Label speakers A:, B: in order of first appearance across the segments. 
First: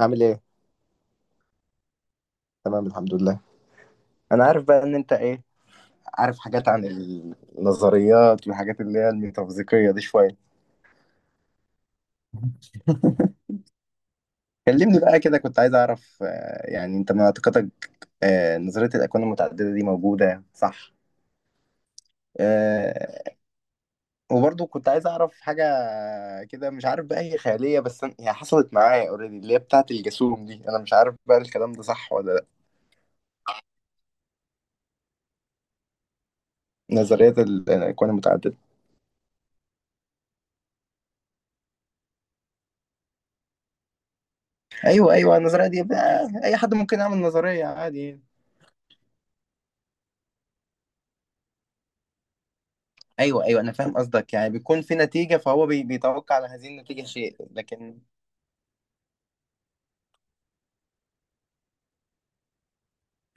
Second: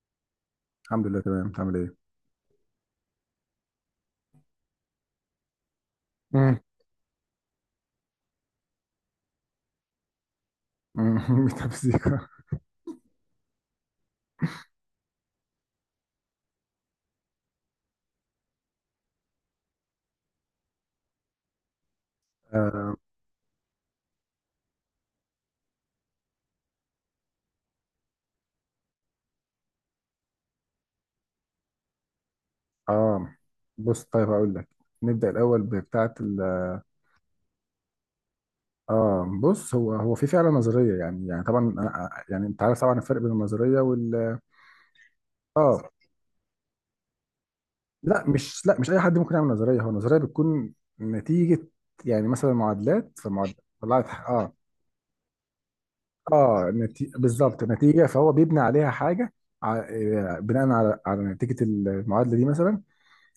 A: عامل ايه؟
B: الحمد لله تمام، انت عامل ايه؟
A: تمام الحمد لله. انا عارف بقى ان انت ايه، عارف
B: امم
A: حاجات عن النظريات والحاجات اللي هي الميتافيزيقية دي شوية.
B: ميتافيزيقا.
A: كلمني بقى كده، كنت عايز اعرف يعني انت معتقدك. نظرية الاكوان المتعددة دي موجودة صح؟
B: آه,
A: آه، وبرضو كنت عايز اعرف حاجة كده، مش عارف بقى هي خيالية بس هي حصلت معايا اوريدي اللي هي بتاعة الجاسوم دي، انا مش عارف بقى الكلام ده صح ولا لا.
B: اه، بص طيب هقول لك. نبدأ الأول بتاعة ال...
A: نظرية الاكوان المتعددة.
B: اه بص، هو في فعلا نظرية. يعني طبعا يعني انت عارف طبعا الفرق بين النظرية وال...
A: ايوه، ايوه، النظرية دي
B: اه
A: بقى اي حد ممكن يعمل نظرية عادي يعني.
B: لا مش أي حد ممكن يعمل نظرية. هو النظرية بتكون نتيجة، يعني مثلا معادلات،
A: ايوه، ايوه،
B: فمعادلات
A: انا فاهم
B: طلعت.
A: قصدك، يعني
B: اه
A: بيكون في نتيجه فهو بيتوقع على هذه
B: اه
A: النتيجه شيء
B: بالظبط،
A: لكن.
B: نتيجة فهو بيبني عليها حاجة. ع... آه، بناء على نتيجة المعادلة دي مثلا.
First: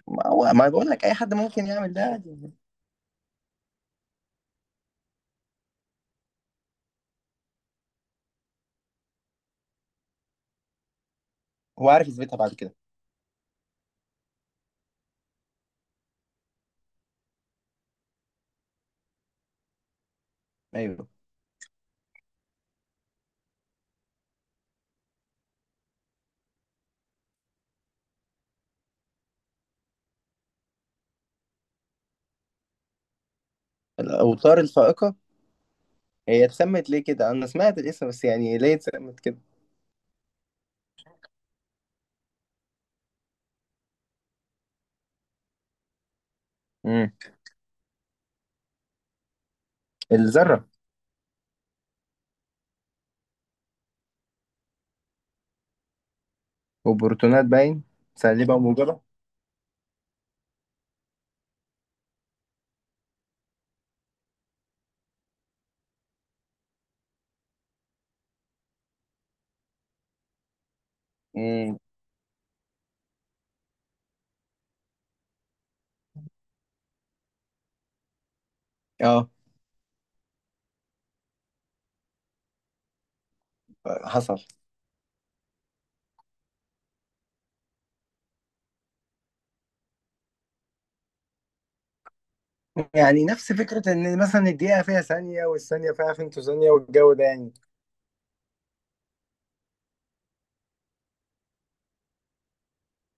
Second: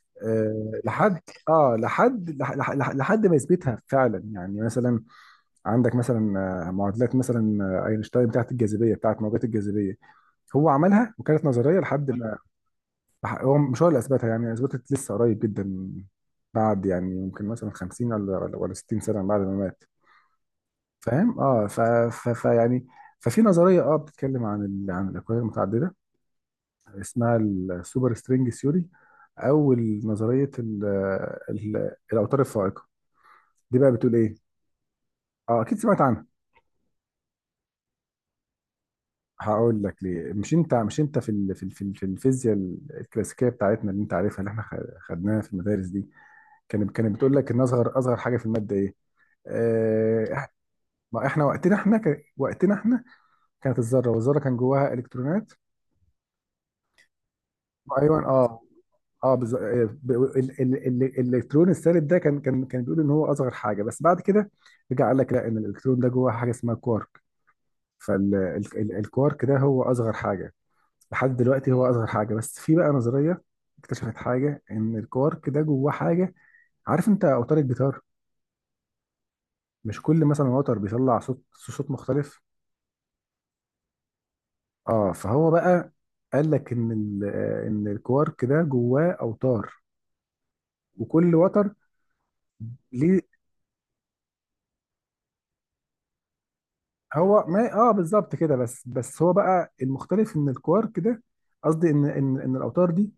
A: ما هو ما بقول لك اي
B: لحد،
A: حد ممكن
B: اه
A: يعمل ده
B: لحد
A: عادي.
B: لح- لح- لح- لحد ما يثبتها فعلا. يعني مثلا عندك مثلا معادلات، مثلا اينشتاين، بتاعت الجاذبيه، بتاعت موجات الجاذبيه. هو عملها وكانت نظريه
A: هو عارف
B: لحد
A: يثبتها
B: ما...
A: بعد كده؟
B: هو مش هو اللي اثبتها، يعني اثبتت لسه قريب جدا، بعد يعني ممكن مثلا 50 ولا 60 سنه بعد ما مات.
A: ايوه.
B: فاهم؟ اه ف ف ف يعني ففي نظريه اه بتتكلم عن عن الاكوان المتعدده، اسمها السوبر سترينج ثيوري، او نظريه الاوتار الفائقه. دي بقى بتقول ايه؟
A: الاوتار الفائقه.
B: اه اكيد سمعت عنها.
A: هي اتسمت ليه كده؟ انا سمعت الاسم بس يعني ليه اتسمت كده؟
B: هقول لك ليه. مش انت في في الفيزياء الكلاسيكيه بتاعتنا، اللي انت عارفها، اللي احنا خدناها في المدارس دي، كانت
A: امم.
B: كانت بتقول لك ان اصغر حاجه في الماده ايه. آه... إح-
A: الذره.
B: ما احنا وقتنا احنا كانت الذره، والذره كان جواها الكترونات.
A: وبروتونات باين.
B: ايوه
A: سالبه
B: اه
A: وموجبه.
B: اه بز... آه، ب... ال... ال... ال... الالكترون السالب ده كان بيقول ان هو اصغر حاجه، بس بعد كده رجع قال لك لا، ان الالكترون ده جواه حاجه اسمها كوارك، فالكوارك ده هو اصغر حاجه لحد دلوقتي.
A: امم.
B: هو اصغر حاجه، بس في بقى نظريه اكتشفت حاجه ان الكوارك ده جواه حاجه. عارف انت اوتار الجيتار؟
A: اه،
B: مش كل مثلا وتر بيطلع صوت مختلف؟
A: حصل.
B: اه، فهو بقى قال لك ان ان الكوارك ده جواه اوتار، وكل وتر ليه...
A: يعني نفس فكره ان مثلا الدقيقه فيها ثانيه والثانيه فيها فنتو ثانيه والجو ده
B: هو
A: يعني.
B: ما اه بالظبط كده. بس هو بقى المختلف ان الكوارك ده... قصدي ان الاوتار دي،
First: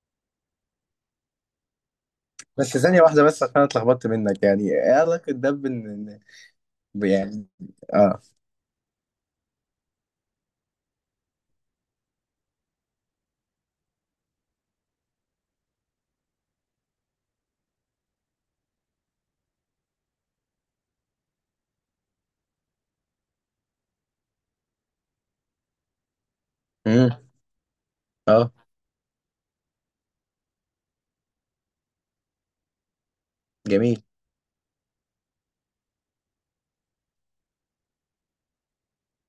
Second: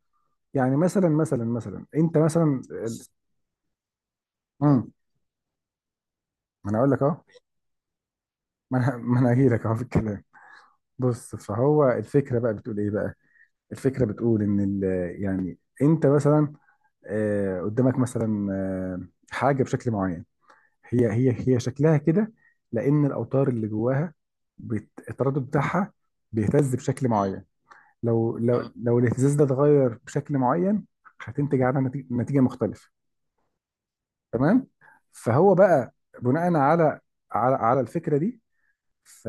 B: يعني مثلا مثلا انت مثلا...
A: بس ثانيه واحده، بس عشان اتلخبطت منك، يعني
B: امم
A: ايه علاقه ده بان.
B: ما انا اقول لك اهو.
A: يعني. اه.
B: ما انا ما انا هجي لك اهو في الكلام. بص، فهو الفكرة بقى بتقول ايه بقى؟ الفكرة بتقول ان ال... يعني انت مثلا قدامك مثلا حاجة بشكل معين، هي شكلها كده لان الاوتار اللي جواها، التردد بتاعها بيهتز بشكل
A: امم.
B: معين.
A: اه.
B: لو الاهتزاز ده اتغير بشكل معين، هتنتج عنها نتيجة مختلفة.
A: جميل.
B: تمام. فهو بقى بناء على الفكرة دي، ف...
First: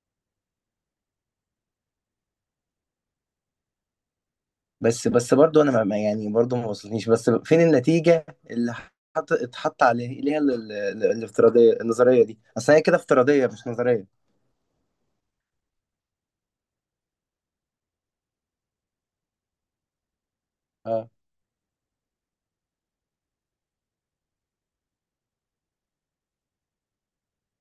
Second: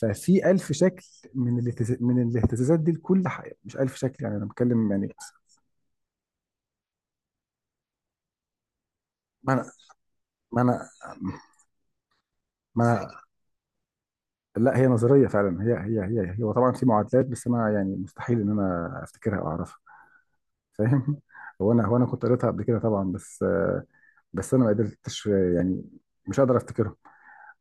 B: ففي ألف شكل من الاهتزاز، من الاهتزازات دي لكل حاجة. مش ألف شكل يعني، أنا بتكلم يعني...
A: بس بس برضو انا يعني برضو ما وصلتنيش، بس فين النتيجة اللي
B: ما أنا
A: اتحط عليها
B: ما أنا
A: الافتراضية، النظرية دي اصل هي كده
B: ما أنا
A: افتراضية مش نظرية.
B: لا، هي نظرية فعلا، هي وطبعا في معادلات، بس أنا يعني مستحيل إن أنا أفتكرها أو أعرفها.
A: اه،
B: فاهم؟ هو أنا كنت قريتها قبل كده طبعا، بس بس أنا ما قدرتش يعني، مش قادر أفتكرها.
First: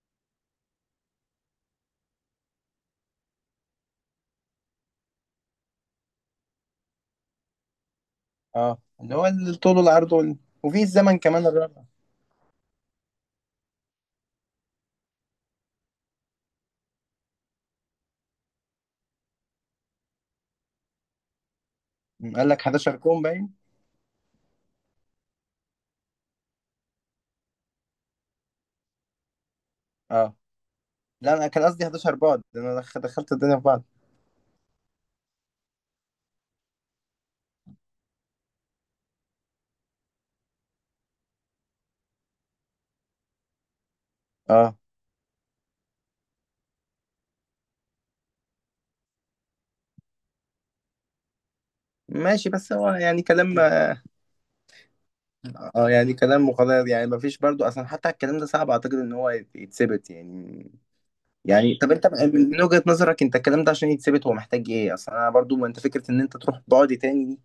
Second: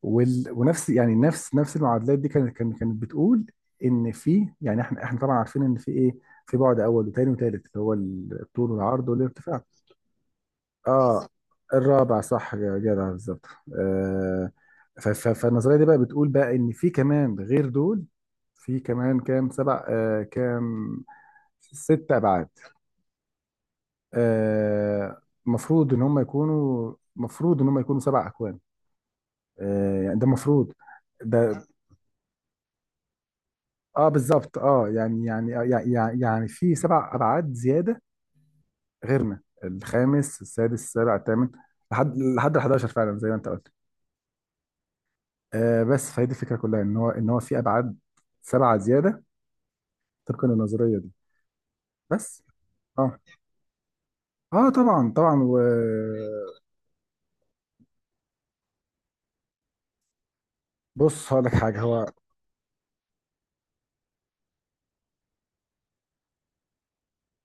B: وال... ونفس يعني نفس نفس المعادلات دي كانت بتقول ان في يعني، احنا طبعا عارفين ان في ايه، في بعد اول وتاني وتالت، اللي هو الطول
A: اه،
B: والعرض
A: اللي هو
B: والارتفاع.
A: الطول والعرض وفي
B: اه
A: الزمن
B: بالظبط،
A: كمان الرابع.
B: الرابع صح يا جدع، بالظبط. آه فالنظريه دي بقى بتقول بقى ان في كمان غير دول، في كمان كام، سبع، آه كام، ست ابعاد.
A: قال لك 11 كون باين.
B: آه مفروض ان هم يكونوا، سبع اكوان. آه يعني ده
A: اه،
B: مفروض.
A: لا، انا كان
B: ده
A: قصدي 11 بعد، ده انا دخلت الدنيا في بعض.
B: اه بالظبط، اه في سبع ابعاد زياده، غيرنا الخامس السادس السابع الثامن، لحد لحد ال 11، فعلا زي ما انت قلت.
A: اه،
B: آه بس فهي دي الفكره كلها، ان هو في ابعاد سبعه زياده طبقا للنظريه دي. بس
A: ماشي، بس هو
B: اه،
A: يعني كلام اه.
B: اه طبعا.
A: يعني كلام مقدر، يعني ما فيش برضو اصلا، حتى الكلام ده صعب اعتقد ان هو يتثبت يعني.
B: وبص هقول لك
A: يعني
B: حاجه،
A: طب
B: هو
A: انت من وجهة نظرك انت، الكلام ده عشان يتثبت هو محتاج ايه اصلا؟ انا برضو ما انت، فكرة ان انت تروح بعد تاني دي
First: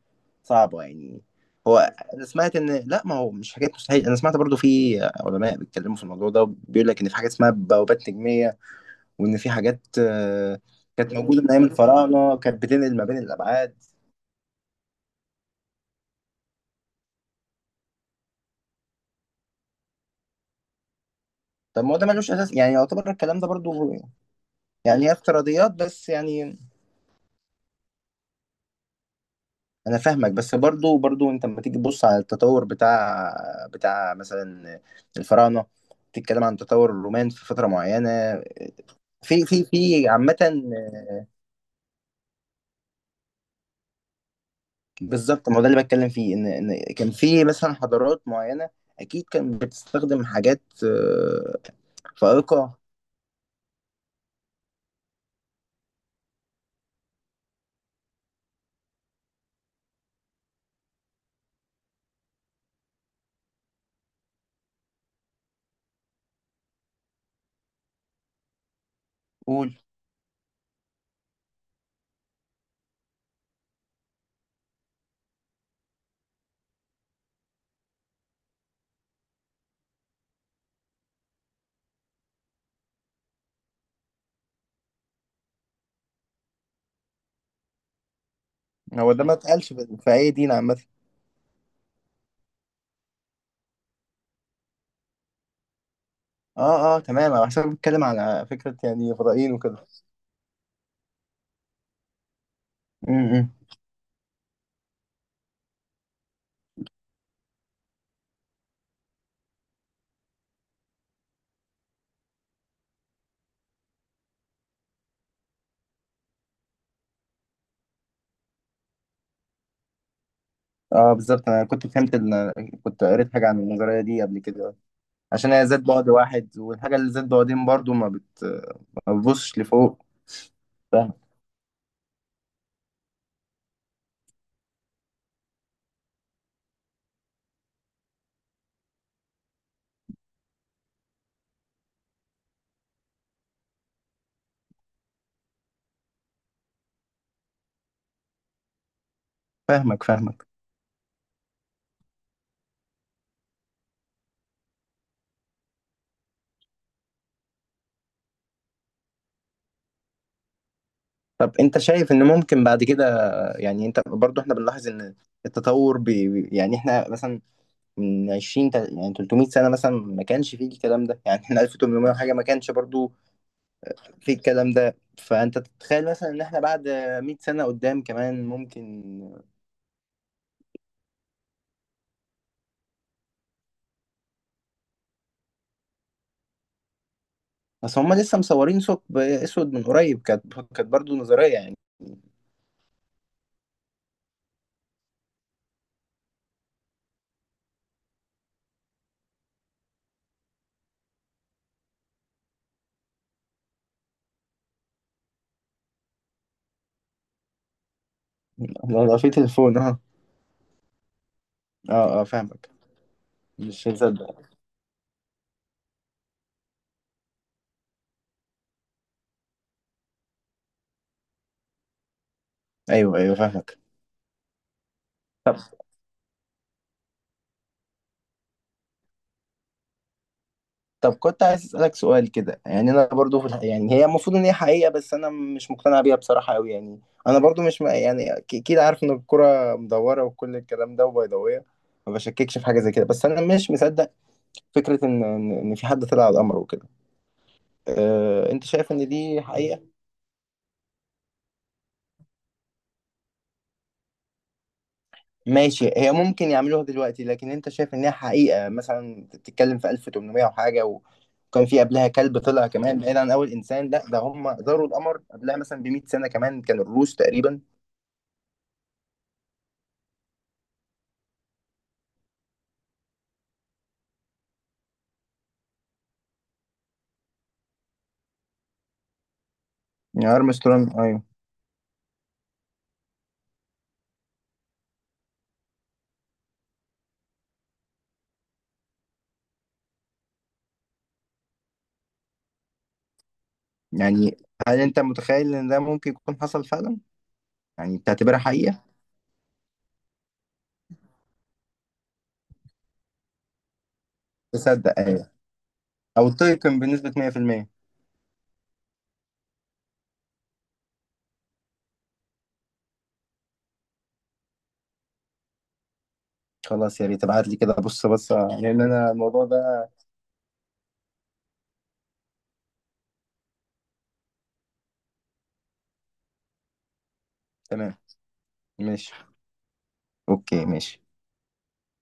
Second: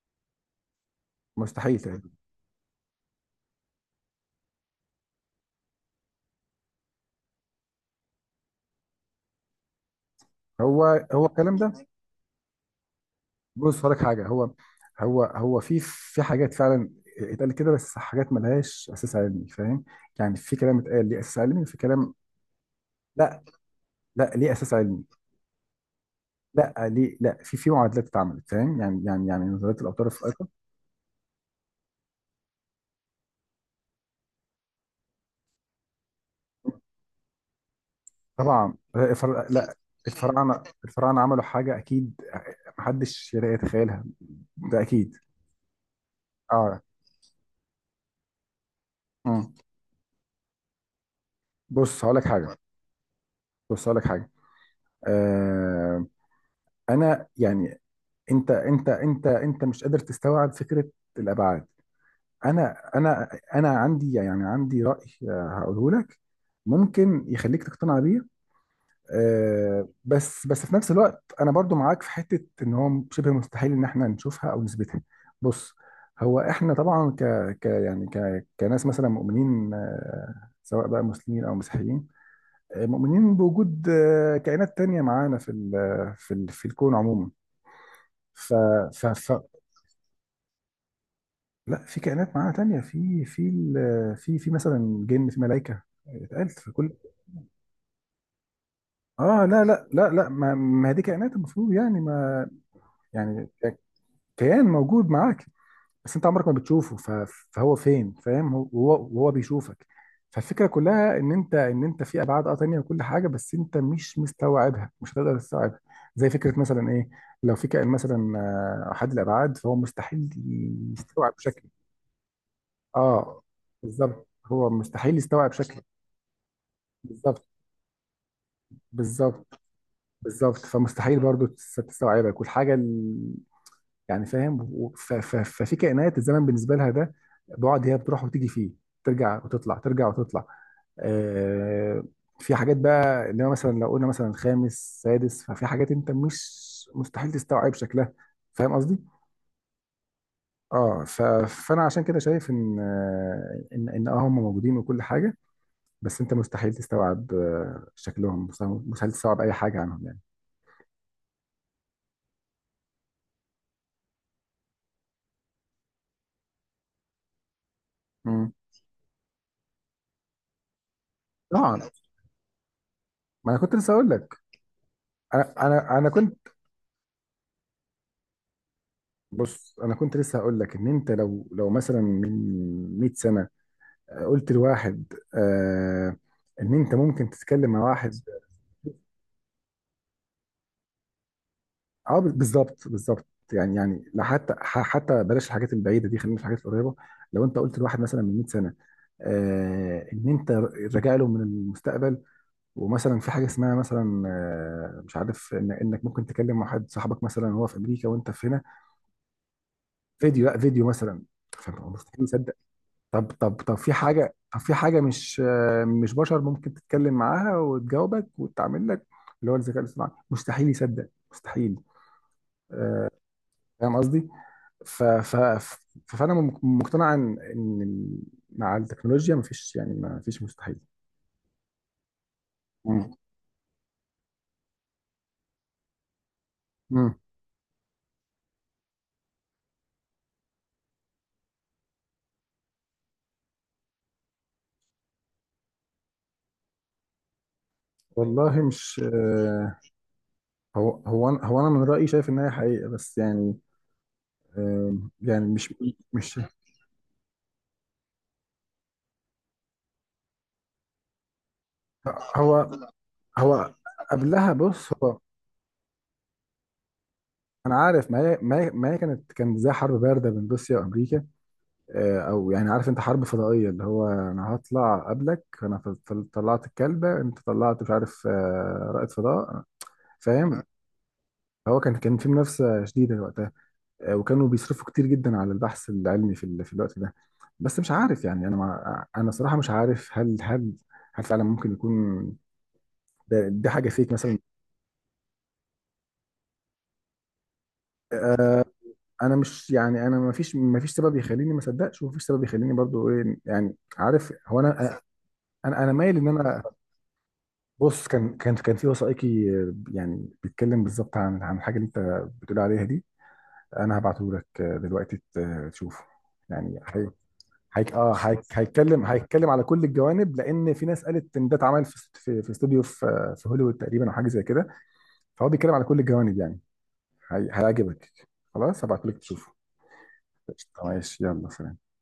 A: صعبة يعني. هو.
B: مستحيل تقريبا.
A: انا سمعت ان لا، ما هو مش حاجات مستحيل، انا سمعت برضو في علماء بيتكلموا في الموضوع ده، بيقول لك ان في حاجة اسمها بوابات نجمية، وان في حاجات
B: هو
A: كانت
B: هو
A: موجودة من
B: الكلام
A: ايام
B: ده...
A: الفراعنة، كانت بتنقل ما بين الابعاد.
B: بص هقول لك حاجه، هو في حاجات فعلا اتقالت كده، بس حاجات ملهاش اساس علمي. فاهم؟ يعني في كلام اتقال ليه اساس علمي، وفي
A: طب ما هو ده
B: كلام
A: ملوش اساس يعني، يعتبر الكلام
B: لا.
A: ده برضو.
B: لا ليه اساس علمي.
A: يعني هي افتراضيات بس يعني.
B: لا ليه، لا، في معادلات اتعملت. فاهم؟ يعني نظريه
A: انا
B: الاوتار
A: فاهمك،
B: الفائقه.
A: بس برضو برضو انت لما تيجي تبص على التطور بتاع مثلا الفراعنه، تتكلم عن تطور الرومان في فتره معينه،
B: طبعا
A: في في
B: لا،
A: في عامه.
B: الفراعنه عملوا حاجه اكيد محدش يقدر يتخيلها، ده اكيد.
A: بالظبط، ما هو ده اللي بتكلم فيه، ان
B: اه.
A: ان كان في مثلا حضارات معينه. اكيد
B: مم.
A: كانت بتستخدم حاجات
B: بص هقول لك حاجه.
A: فائقه.
B: بص هقول لك حاجه. آه انا يعني، انت مش قادر تستوعب فكره الابعاد. انا انا انا عندي يعني عندي راي هقوله لك، ممكن يخليك تقتنع بيه.
A: قول.
B: بس في نفس الوقت انا برضو معاك في حته، ان هو شبه مستحيل ان احنا نشوفها او نثبتها. بص، هو احنا طبعا ك ك يعني كناس مثلا مؤمنين سواء بقى مسلمين او مسيحيين، مؤمنين بوجود كائنات تانية معانا في ال في ال في الكون عموما. ف ف
A: هو ده
B: ف
A: ما اتقالش في اي دين عامه.
B: لا، في كائنات معانا تانية، في مثلا جن، في ملائكه، اتقالت في كل...
A: اه، اه، تمام، انا حسب بتكلم على فكره يعني
B: اه
A: فضائيين
B: لا
A: وكده.
B: لا لا لا، ما هي دي كائنات المفروض يعني، ما
A: م-
B: يعني
A: م.
B: كيان موجود معاك بس انت عمرك ما بتشوفه. فهو فين؟ فاهم؟ هو، وهو بيشوفك. فالفكره كلها ان انت في ابعاد اه تانيه وكل حاجه، بس انت مش مستوعبها، مش هتقدر تستوعبها. زي فكره مثلا ايه، لو في كائن مثلا احد الابعاد، فهو مستحيل
A: اه،
B: يستوعب
A: بالظبط، انا
B: شكلي.
A: كنت فهمت ان كنت قريت
B: اه
A: حاجه عن النظريه دي
B: بالظبط،
A: قبل
B: هو
A: كده،
B: مستحيل
A: عشان
B: يستوعب
A: هي ذات
B: شكلي.
A: بعد واحد، والحاجة اللي ذات
B: بالظبط
A: بعدين برضو ما بتبصش
B: بالظبط
A: لفوق.
B: بالظبط
A: فاهم-
B: فمستحيل برضو تستوعبك والحاجه... يعني فاهم؟ ففي كائنات الزمن بالنسبه لها ده بعد، هي بتروح وتيجي فيه، ترجع وتطلع، آه، في حاجات بقى، اللي هو مثلا لو قلنا مثلا خامس سادس، ففي حاجات انت مش مستحيل تستوعب شكلها. فاهم قصدي؟
A: فاهمك فاهمك.
B: اه فانا عشان كده شايف ان هم موجودين وكل حاجه، بس انت مستحيل تستوعب شكلهم، مستحيل، تستوعب اي حاجه عنهم يعني.
A: طب انت شايف ان ممكن بعد كده، يعني انت برضو احنا بنلاحظ ان التطور يعني احنا مثلا من
B: مم.
A: 20 يعني 300 سنة مثلا ما كانش فيه الكلام ده، يعني احنا
B: طبعا،
A: 1800 وحاجة ما كانش برضو
B: ما انا كنت لسه اقول
A: فيه
B: لك.
A: الكلام ده،
B: انا
A: فانت
B: انا انا
A: تتخيل مثلا
B: كنت
A: ان احنا بعد 100 سنة قدام كمان ممكن.
B: بص، انا كنت لسه هقول لك ان انت لو لو مثلا من 100 سنه قلت لواحد آه ان انت ممكن تتكلم مع
A: بس
B: واحد...
A: هم لسه مصورين ثقب اسود من قريب، كانت برضو نظرية يعني.
B: اه بالظبط، بالظبط، يعني لا، حتى بلاش الحاجات البعيده دي، خلينا في الحاجات القريبه. لو انت قلت لواحد مثلا من 100 سنه آه ان انت راجع له من المستقبل، ومثلا في حاجه اسمها مثلا آه مش عارف، إن انك ممكن تكلم واحد صاحبك مثلا وهو في امريكا وانت في هنا
A: لو في تليفون.
B: فيديو، لا فيديو مثلا،
A: اه، اه،
B: فمستحيل.
A: فاهمك.
B: طب
A: مش
B: في حاجة،
A: هتصدق.
B: طب في حاجة مش مش بشر ممكن تتكلم معاها وتجاوبك وتعمل لك، اللي هو الذكاء الاصطناعي، مستحيل يصدق، مستحيل.
A: ايوه، ايوه، فاهمك.
B: فاهم قصدي؟ ف ف ف- فأنا مقتنع إن إن مع التكنولوجيا مفيش، يعني مفيش مستحيل.
A: طب كنت عايز اسالك سؤال كده، يعني انا
B: مم.
A: برضو في يعني هي المفروض ان هي حقيقه بس انا مش مقتنع بيها بصراحه قوي يعني.
B: مم.
A: انا برضو مش م... يعني اكيد عارف ان الكره مدوره وكل الكلام ده وبيضاويه، ما بشككش في حاجه زي كده، بس انا مش مصدق فكره ان ان إن في حد طلع على القمر وكده.
B: والله
A: انت شايف
B: مش
A: ان دي حقيقه؟
B: هو أنا من رأيي شايف إن هي حقيقة، بس يعني يعني مش
A: ماشي، هي
B: مش.
A: ممكن يعملوها دلوقتي، لكن انت شايف انها حقيقة؟ مثلا انت بتتكلم في 1800 وحاجة وكان في قبلها كلب طلع
B: هو
A: كمان بعيد عن اول
B: هو
A: انسان، لا ده
B: قبلها،
A: هم زاروا
B: بص هو
A: القمر قبلها مثلا ب 100 سنة كمان، كان الروس تقريبا.
B: انا عارف، ما هي كانت زي حرب بارده بين روسيا وامريكا، او يعني عارف انت حرب فضائيه، اللي هو انا هطلع قبلك. انا طلعت الكلبه، انت طلعت مش عارف رائد فضاء.
A: يعني
B: فاهم؟
A: ارمسترونج، ايوه.
B: هو كان في منافسه شديده وقتها، وكانوا بيصرفوا كتير جدا على البحث العلمي في في الوقت ده. بس مش عارف يعني، انا صراحه مش عارف هل هل فعلا ممكن يكون دي حاجه فيك
A: يعني
B: مثلا.
A: هل انت متخيل ان ده ممكن يكون حصل فعلا؟ يعني تعتبرها
B: آه،
A: حقيقة؟
B: انا مش يعني، انا ما فيش سبب يخليني ما اصدقش، وما فيش سبب يخليني برضو ايه يعني، عارف، هو
A: تصدق، ايوه.
B: انا مايل ان
A: او
B: انا...
A: تيقن بنسبة 100%؟
B: بص، كان في وثائقي يعني بيتكلم بالظبط عن الحاجه اللي انت بتقول عليها دي. انا هبعته لك دلوقتي تشوفه. يعني
A: خلاص، يا
B: هي،
A: ريت ابعت لي كده، بص بص
B: هي
A: لان انا الموضوع
B: هيتكلم على كل
A: ده.
B: الجوانب، لان في ناس قالت ان ده اتعمل في في استوديو في في هوليوود تقريبا او حاجه زي كده. فهو بيتكلم على كل الجوانب يعني.
A: تمام.
B: هيعجبك. خلاص هبعته
A: ماشي.
B: لك تشوفه.
A: اوكي،
B: قشطة،
A: ماشي.
B: ماشي، يلا سلام.